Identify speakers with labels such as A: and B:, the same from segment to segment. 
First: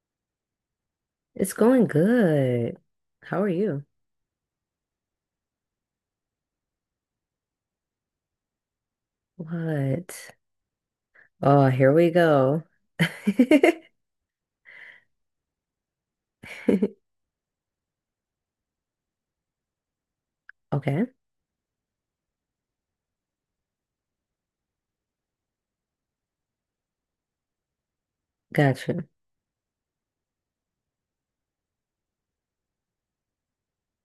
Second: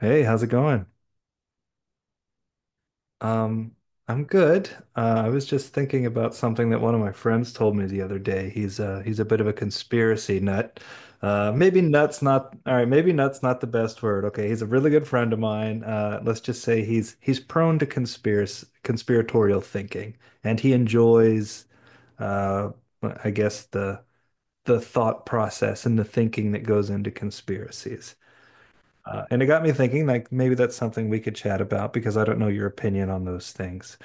A: Hey, how's it going?
B: It's going good. How are
A: Um,
B: you?
A: I'm good. I was just thinking about something that one of my friends told me the other day. He's a bit of a
B: What?
A: conspiracy nut.
B: Oh,
A: Maybe
B: here we
A: nuts not
B: go.
A: all right, maybe nuts not the best word. Okay, he's a really good friend of mine. Let's just say he's prone to conspiracy conspiratorial thinking, and he
B: Okay,
A: enjoys uh I guess the thought process and the thinking that goes into conspiracies.
B: gotcha.
A: And it got me thinking, like maybe that's something we could chat about because I don't know your opinion on those things.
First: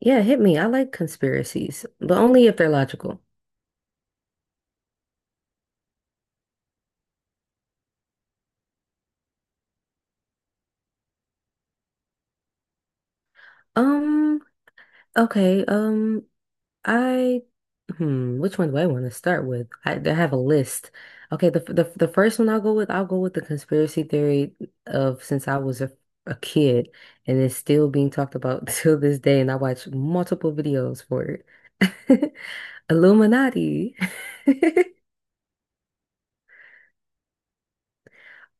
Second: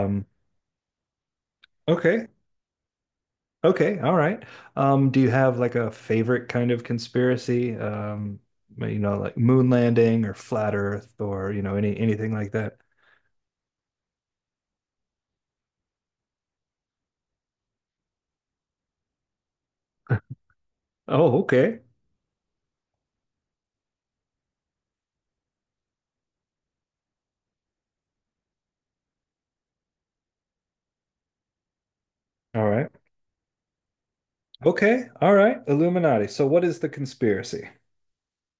B: Yeah, hit me. I like conspiracies, but
A: okay,
B: only if they're logical.
A: okay, all right. Do you have like a favorite kind of conspiracy? You know, like moon landing or flat Earth or you know anything like that?
B: Um, okay, um, I, hmm, which one do I want to start with? I have a list.
A: Oh,
B: Okay, the,
A: okay,
B: the the first one I'll go with the conspiracy theory of since I was a kid, and it's still being talked about till this day, and I watch multiple videos for it.
A: all right,
B: Illuminati.
A: okay, all right. Illuminati. So, what is the conspiracy?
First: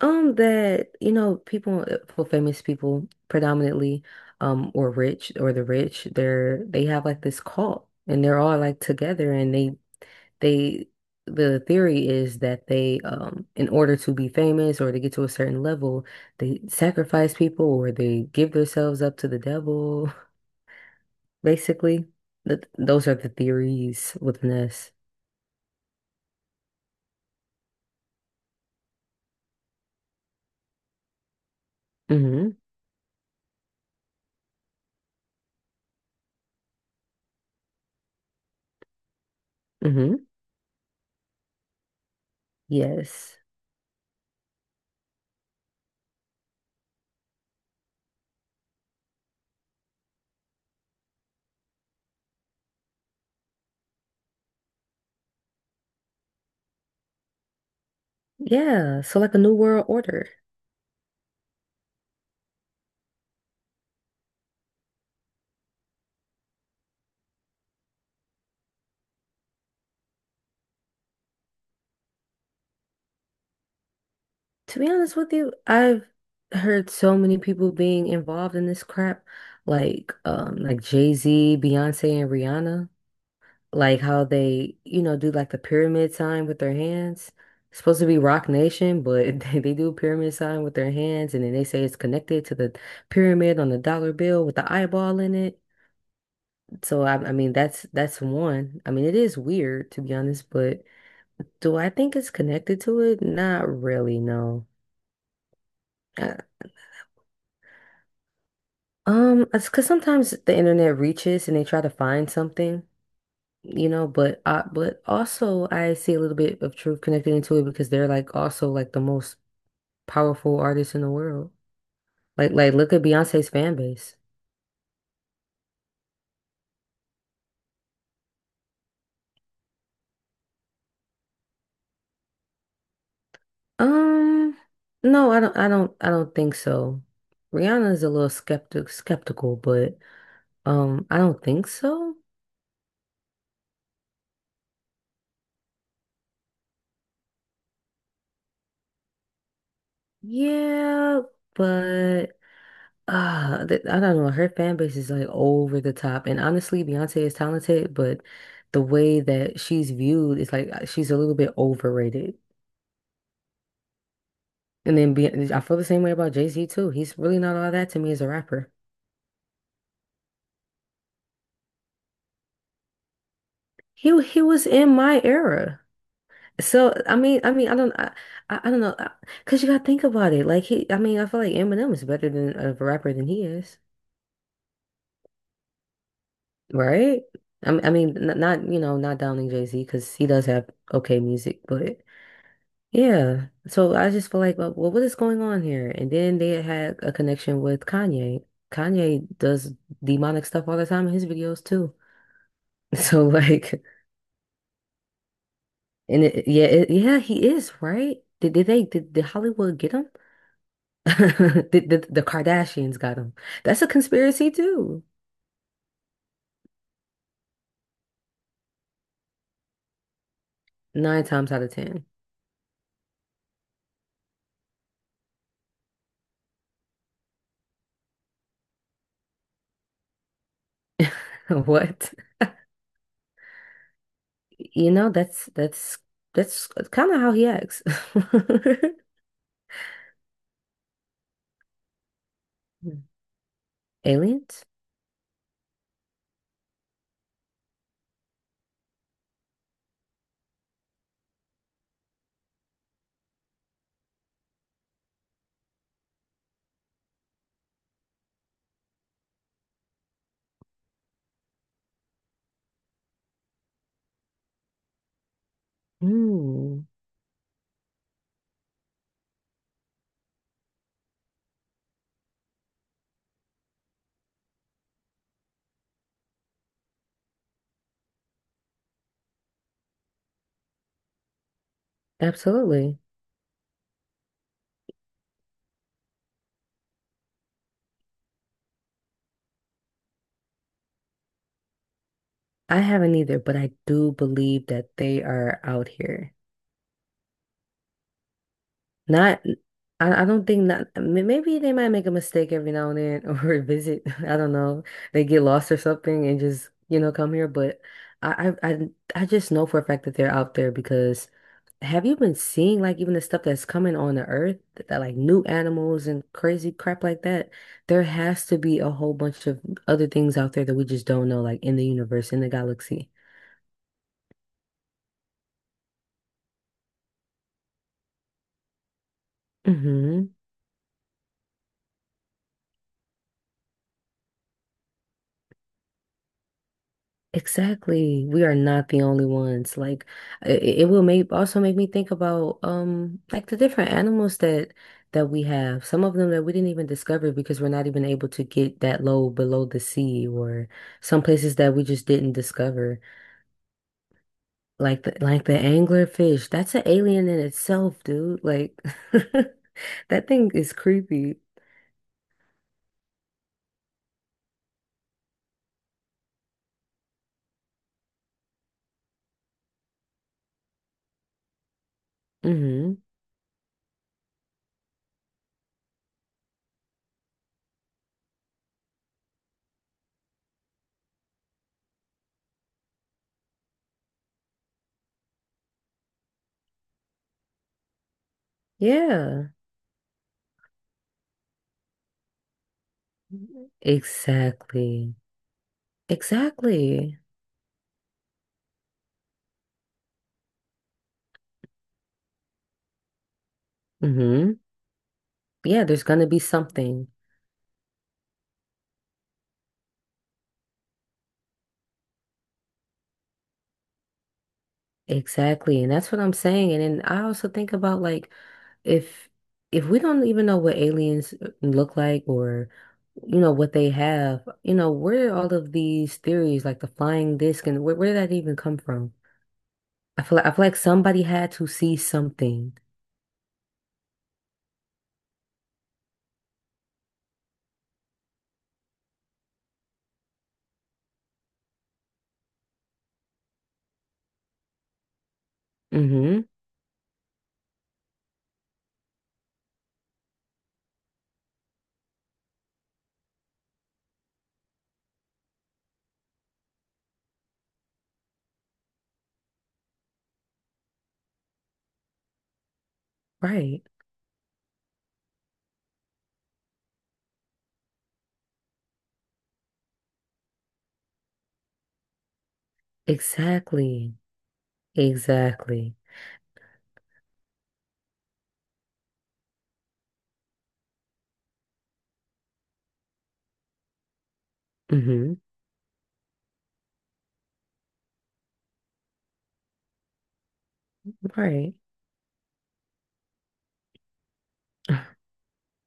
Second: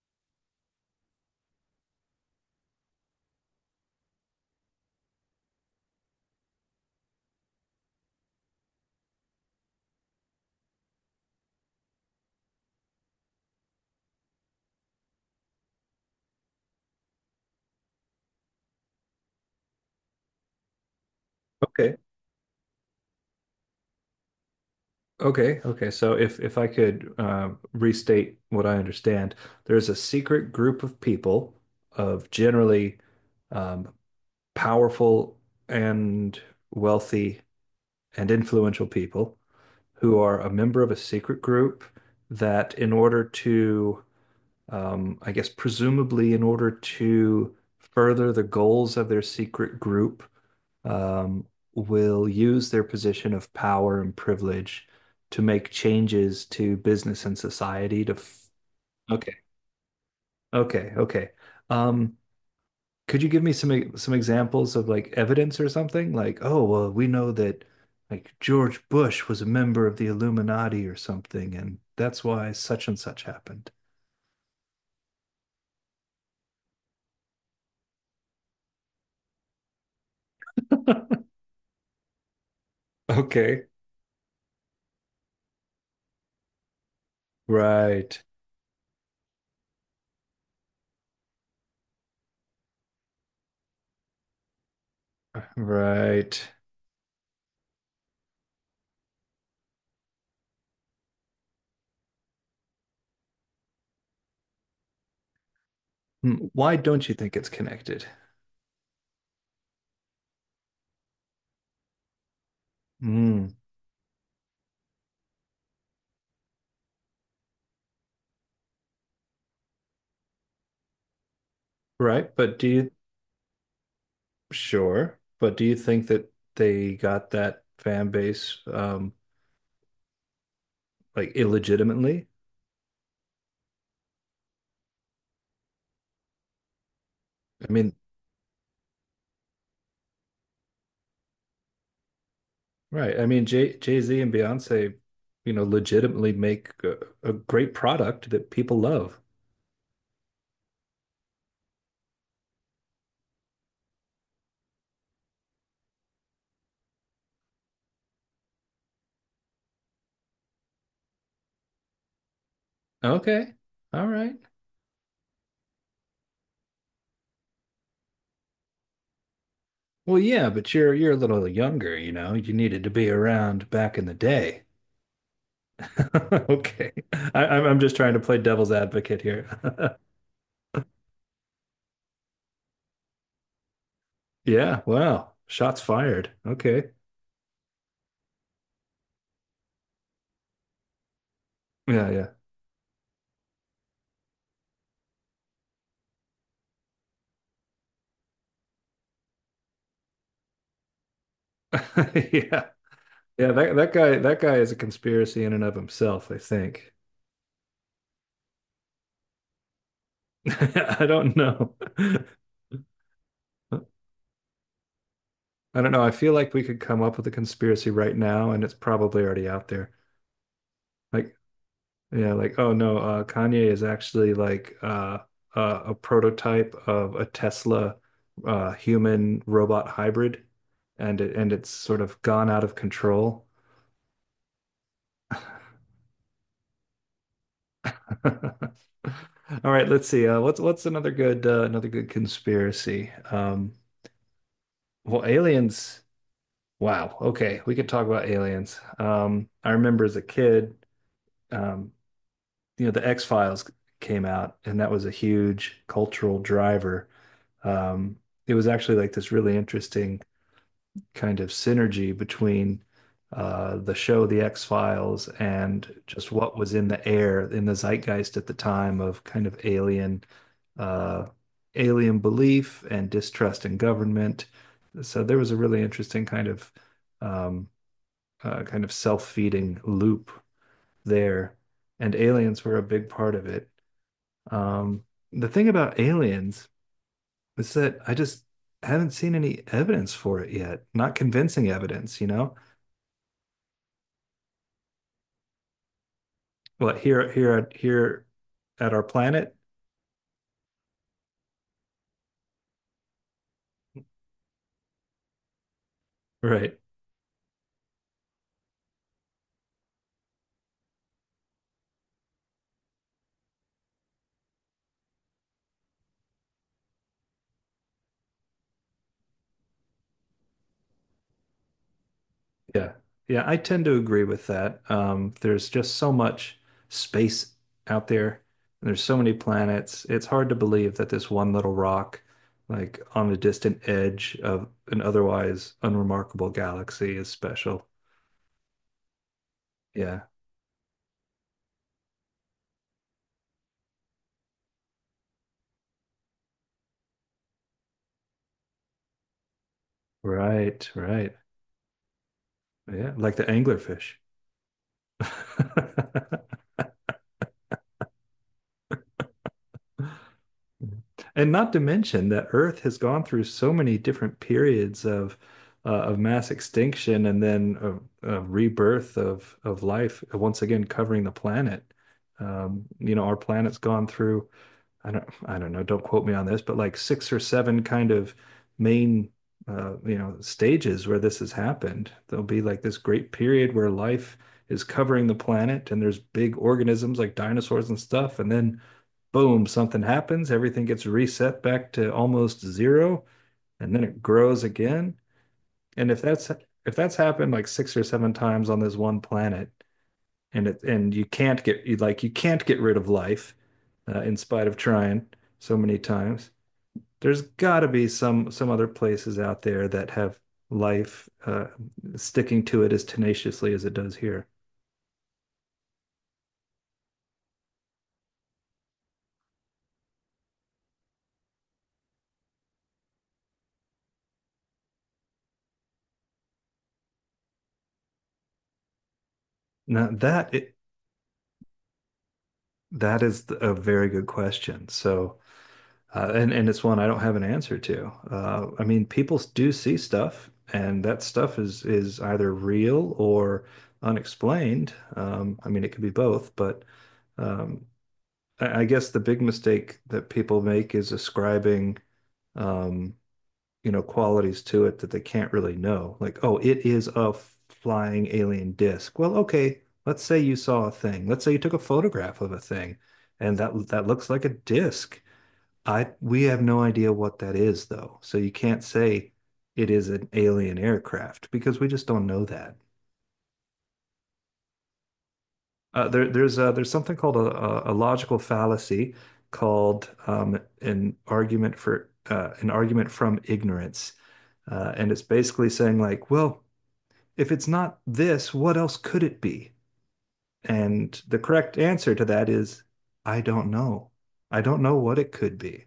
B: That, you know, people, well, famous people predominantly, or rich or the rich, they have like this cult and they're all like together and they, the theory is that they, in order to be famous or to get to a certain level, they sacrifice people or they give themselves up to the devil. Basically, that those are the theories within us.
A: Okay, okay. So if I could restate what I understand, there's a secret group of people of
B: Mm-hmm.
A: generally um, powerful and wealthy and influential people who
B: Mm-hmm.
A: are a member of a secret group that, in order
B: Yes.
A: to I guess presumably in order to further the goals of their secret group, um, will use their position of power and privilege to make changes to business and society to f
B: Yeah, so like
A: okay,
B: a new world order.
A: okay, okay. Um, could you give me some some examples of like evidence or something? Like, oh, well, we know that like George Bush was a member of the Illuminati or something, and that's why such and such happened.
B: To be honest with you, I've heard so many people being involved in this crap, like Jay-Z, Beyonce, and Rihanna,
A: Okay,
B: like how they, you know, do like the pyramid sign with their hands. It's supposed to be
A: right.
B: Rock Nation, but they do a pyramid sign with their hands and then they say it's connected to the pyramid on the dollar bill with the eyeball in it.
A: Right.
B: So I mean that's one. I mean it is weird to be honest, but do I think it's connected to it? Not really, no. Uh,
A: Mm, why don't you think it's connected?
B: it's because sometimes the internet reaches and they try to find something,
A: Mm.
B: you know, but I, but also I see a little bit of truth connected into it because they're like also like the most powerful artists in the world.
A: Right.
B: Like
A: But
B: like look at Beyonce's fan base.
A: sure. But do you think that they got that fan base like illegitimately?
B: Um, no, I don't think so.
A: I
B: Rihanna
A: mean,
B: is a little skeptical, but I don't think so.
A: right. I mean, Jay-Z and Beyonce, you know, legitimately make a great product that people love.
B: Yeah, but Ah, th I don't know. Her fan base is like over the top, and honestly, Beyonce is talented, but the way that she's viewed is like she's a little bit overrated.
A: Okay. All right.
B: And then Be I feel the same way about Jay-Z too. He's really not all that to me as a rapper.
A: Well, yeah, but you're a little younger, you know. You needed to be around back in the
B: He
A: day.
B: was in my era,
A: Okay.
B: so
A: I'm just trying to play
B: I
A: devil's
B: don't know,
A: advocate
B: cause you gotta
A: here.
B: think about it. Like I mean, I feel like Eminem is better than of a rapper than he is,
A: Yeah, wow. Shots fired. Okay.
B: right? Not you know, not downing Jay-Z because he does have okay music, but.
A: Yeah, yeah.
B: Yeah. So I just feel like, well, what is going on here? And then they had a connection with Kanye. Kanye does demonic stuff all the time in his videos too.
A: Yeah.
B: So
A: Yeah,
B: like,
A: that guy is a conspiracy in and of
B: and
A: himself, I
B: it,
A: think.
B: yeah, he is, right? Did Hollywood get him?
A: I don't know.
B: Did the Kardashians got him? That's a conspiracy too.
A: I don't know. I feel like we could come up with a conspiracy right now and it's probably already out there.
B: Nine
A: Like
B: times out of ten.
A: yeah, like oh no, Kanye is actually like a prototype of a Tesla human robot hybrid and it's sort
B: What?
A: of gone out of control.
B: You know, that's kind of how he acts.
A: All right, let's see. What's another good conspiracy?
B: Aliens?
A: Well, aliens. Wow. Okay, we could talk about aliens. I remember as a kid, um, you know, the X-Files came out, and that was a huge cultural driver. Um, it was actually like this really interesting kind of synergy between the show The X-Files and just what was
B: Hmm.
A: in the air in the zeitgeist at the time of kind of alien uh, alien belief and distrust in government. So there was a really interesting um, kind of self-feeding loop there, and aliens were a
B: Absolutely.
A: big part of it. Um, the thing about aliens is that I just haven't seen any evidence for it yet, not convincing evidence, you know?
B: I haven't either, but I do believe that they are out here.
A: What here at our
B: Not,
A: planet?
B: I don't think not, maybe they might make a mistake every now and then or visit. I don't know. They get lost or something and just,
A: Right.
B: you know, come here. But I, I, I, I just know for a fact that they're out there because have you been seeing like even the stuff that's coming on the earth like new animals and crazy crap like that? There has to be a whole bunch of other things out there that we just don't know, like in the universe, in the
A: Yeah.
B: galaxy.
A: Yeah, I tend to agree with that. There's just so much space out there, and there's so many planets. It's
B: Hmm.
A: hard to believe that this one little rock, like on a distant edge of an otherwise unremarkable galaxy, is special.
B: Exactly. We are not the only ones. Like
A: Yeah.
B: it will make also make me think about like the different animals that we have. Some of them that we didn't even discover because we're not even able to get that low below the sea or
A: Right,
B: some
A: right.
B: places that we just didn't discover.
A: Yeah, like the anglerfish.
B: Like the anglerfish. That's an alien in itself, dude. Like that thing is creepy.
A: And not to mention that Earth has gone through so many different periods of mass extinction and then of rebirth of life, once again covering the planet.
B: Hmm.
A: You know, our planet's gone through I don't know, don't quote me on this, but like six or seven kind of main you know, stages where this has happened. There'll be like this great period where life is covering the planet and there's big organisms like dinosaurs and stuff, and then
B: Yeah.
A: boom, something happens, everything gets reset back to almost zero, and then it grows
B: Exactly.
A: again. And if that's
B: Exactly.
A: happened like six or seven times on this one planet, and you can't get you like you can't get rid of life in
B: Hmm.
A: spite of trying so
B: Yeah,
A: many
B: there's gonna be
A: times.
B: something.
A: There's got to be some other places out there that have life sticking to it as tenaciously as it does here.
B: Exactly. And that's what I'm saying. And then I also think about like if if we don't even know what aliens look like or you know what they have, you know, where are all of these theories like the flying disc and where did that even come from?
A: Now
B: I
A: that
B: feel
A: it,
B: like somebody had to see something.
A: that is a very good question. So and it's one I don't have an answer to. I mean, people do see stuff, and that stuff is either real or unexplained. I mean, it could be
B: Mm-hmm.
A: both, but um, I guess the big mistake that people make is ascribing, um, you know, qualities to it that they can't really know. Like, oh, it is a flying alien disc. Well, okay, let's say you saw a thing. Let's say you took a photograph of a thing, and
B: Right.
A: that looks like a disc. I We have no idea what that is though. So you can't say it is an alien aircraft because we just don't know that.
B: Exactly. Exactly.
A: There's there's something called a logical fallacy called an argument for an argument from ignorance, and it's
B: Mm-hmm.
A: basically saying like, well, if it's not this, what else could it be? And the
B: Right.
A: correct answer to that is I don't know. I don't know what it could be.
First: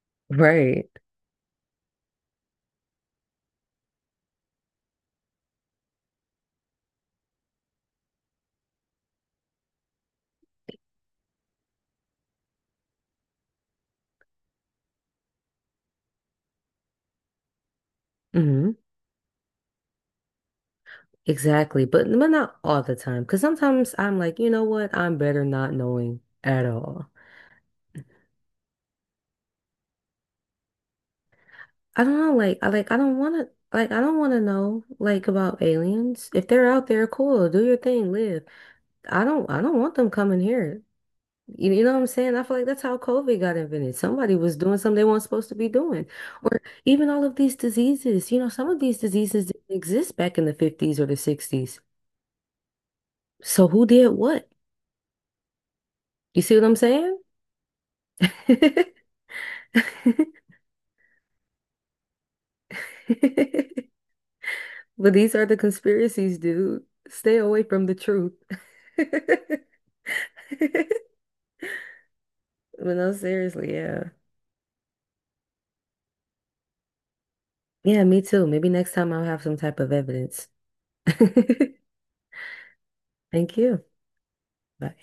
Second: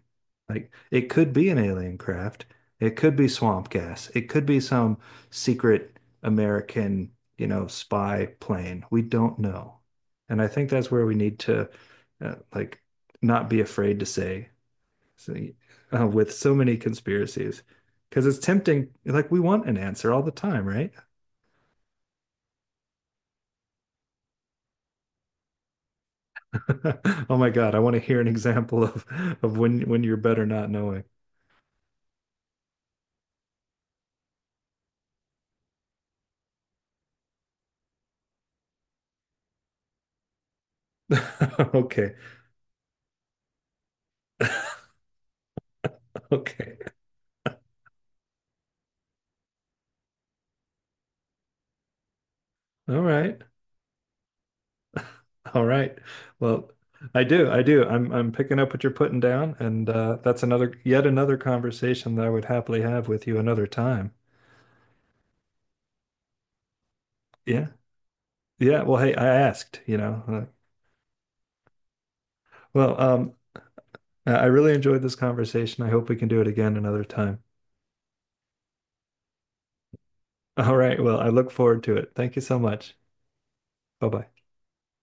A: Like
B: Right.
A: it could be an alien craft. It could be swamp gas. It could be some secret American, you know, spy plane. We don't know. And I think that's where we need to like not be afraid to say so, with so many conspiracies because it's
B: Mhm.
A: tempting like we want an answer all the time, right?
B: Exactly, but not all the time. Cause sometimes I'm like, you know what? I'm better not knowing at all.
A: Oh my God, I want to hear an example of when you're better not knowing.
B: I don't know, I don't wanna I don't wanna know like about aliens. If they're out there, cool, do your thing, live. I don't want them coming here. You know what I'm
A: Okay.
B: saying? I feel like that's how COVID got invented. Somebody was doing something they weren't supposed to be doing. Or
A: Okay.
B: even all of these diseases, you know, some of these diseases didn't exist back in the 50s or the 60s.
A: All right.
B: So who did what?
A: All right.
B: You see what
A: Well,
B: I'm saying?
A: I do. I do. I'm picking up what you're putting down, and that's another yet another conversation that I would happily have with you another time.
B: But these are the conspiracies, dude. Stay away
A: Yeah.
B: from the truth.
A: Yeah. Well, hey, I asked, you know.
B: But
A: Well,
B: no,
A: um,
B: seriously, yeah.
A: I really enjoyed this conversation. I hope we can do it again another time.
B: Yeah, me too. Maybe next time I'll have some type of evidence.
A: All right. Well, I look
B: Thank
A: forward to it. Thank you so much.
B: you.
A: Bye-bye.
B: Bye.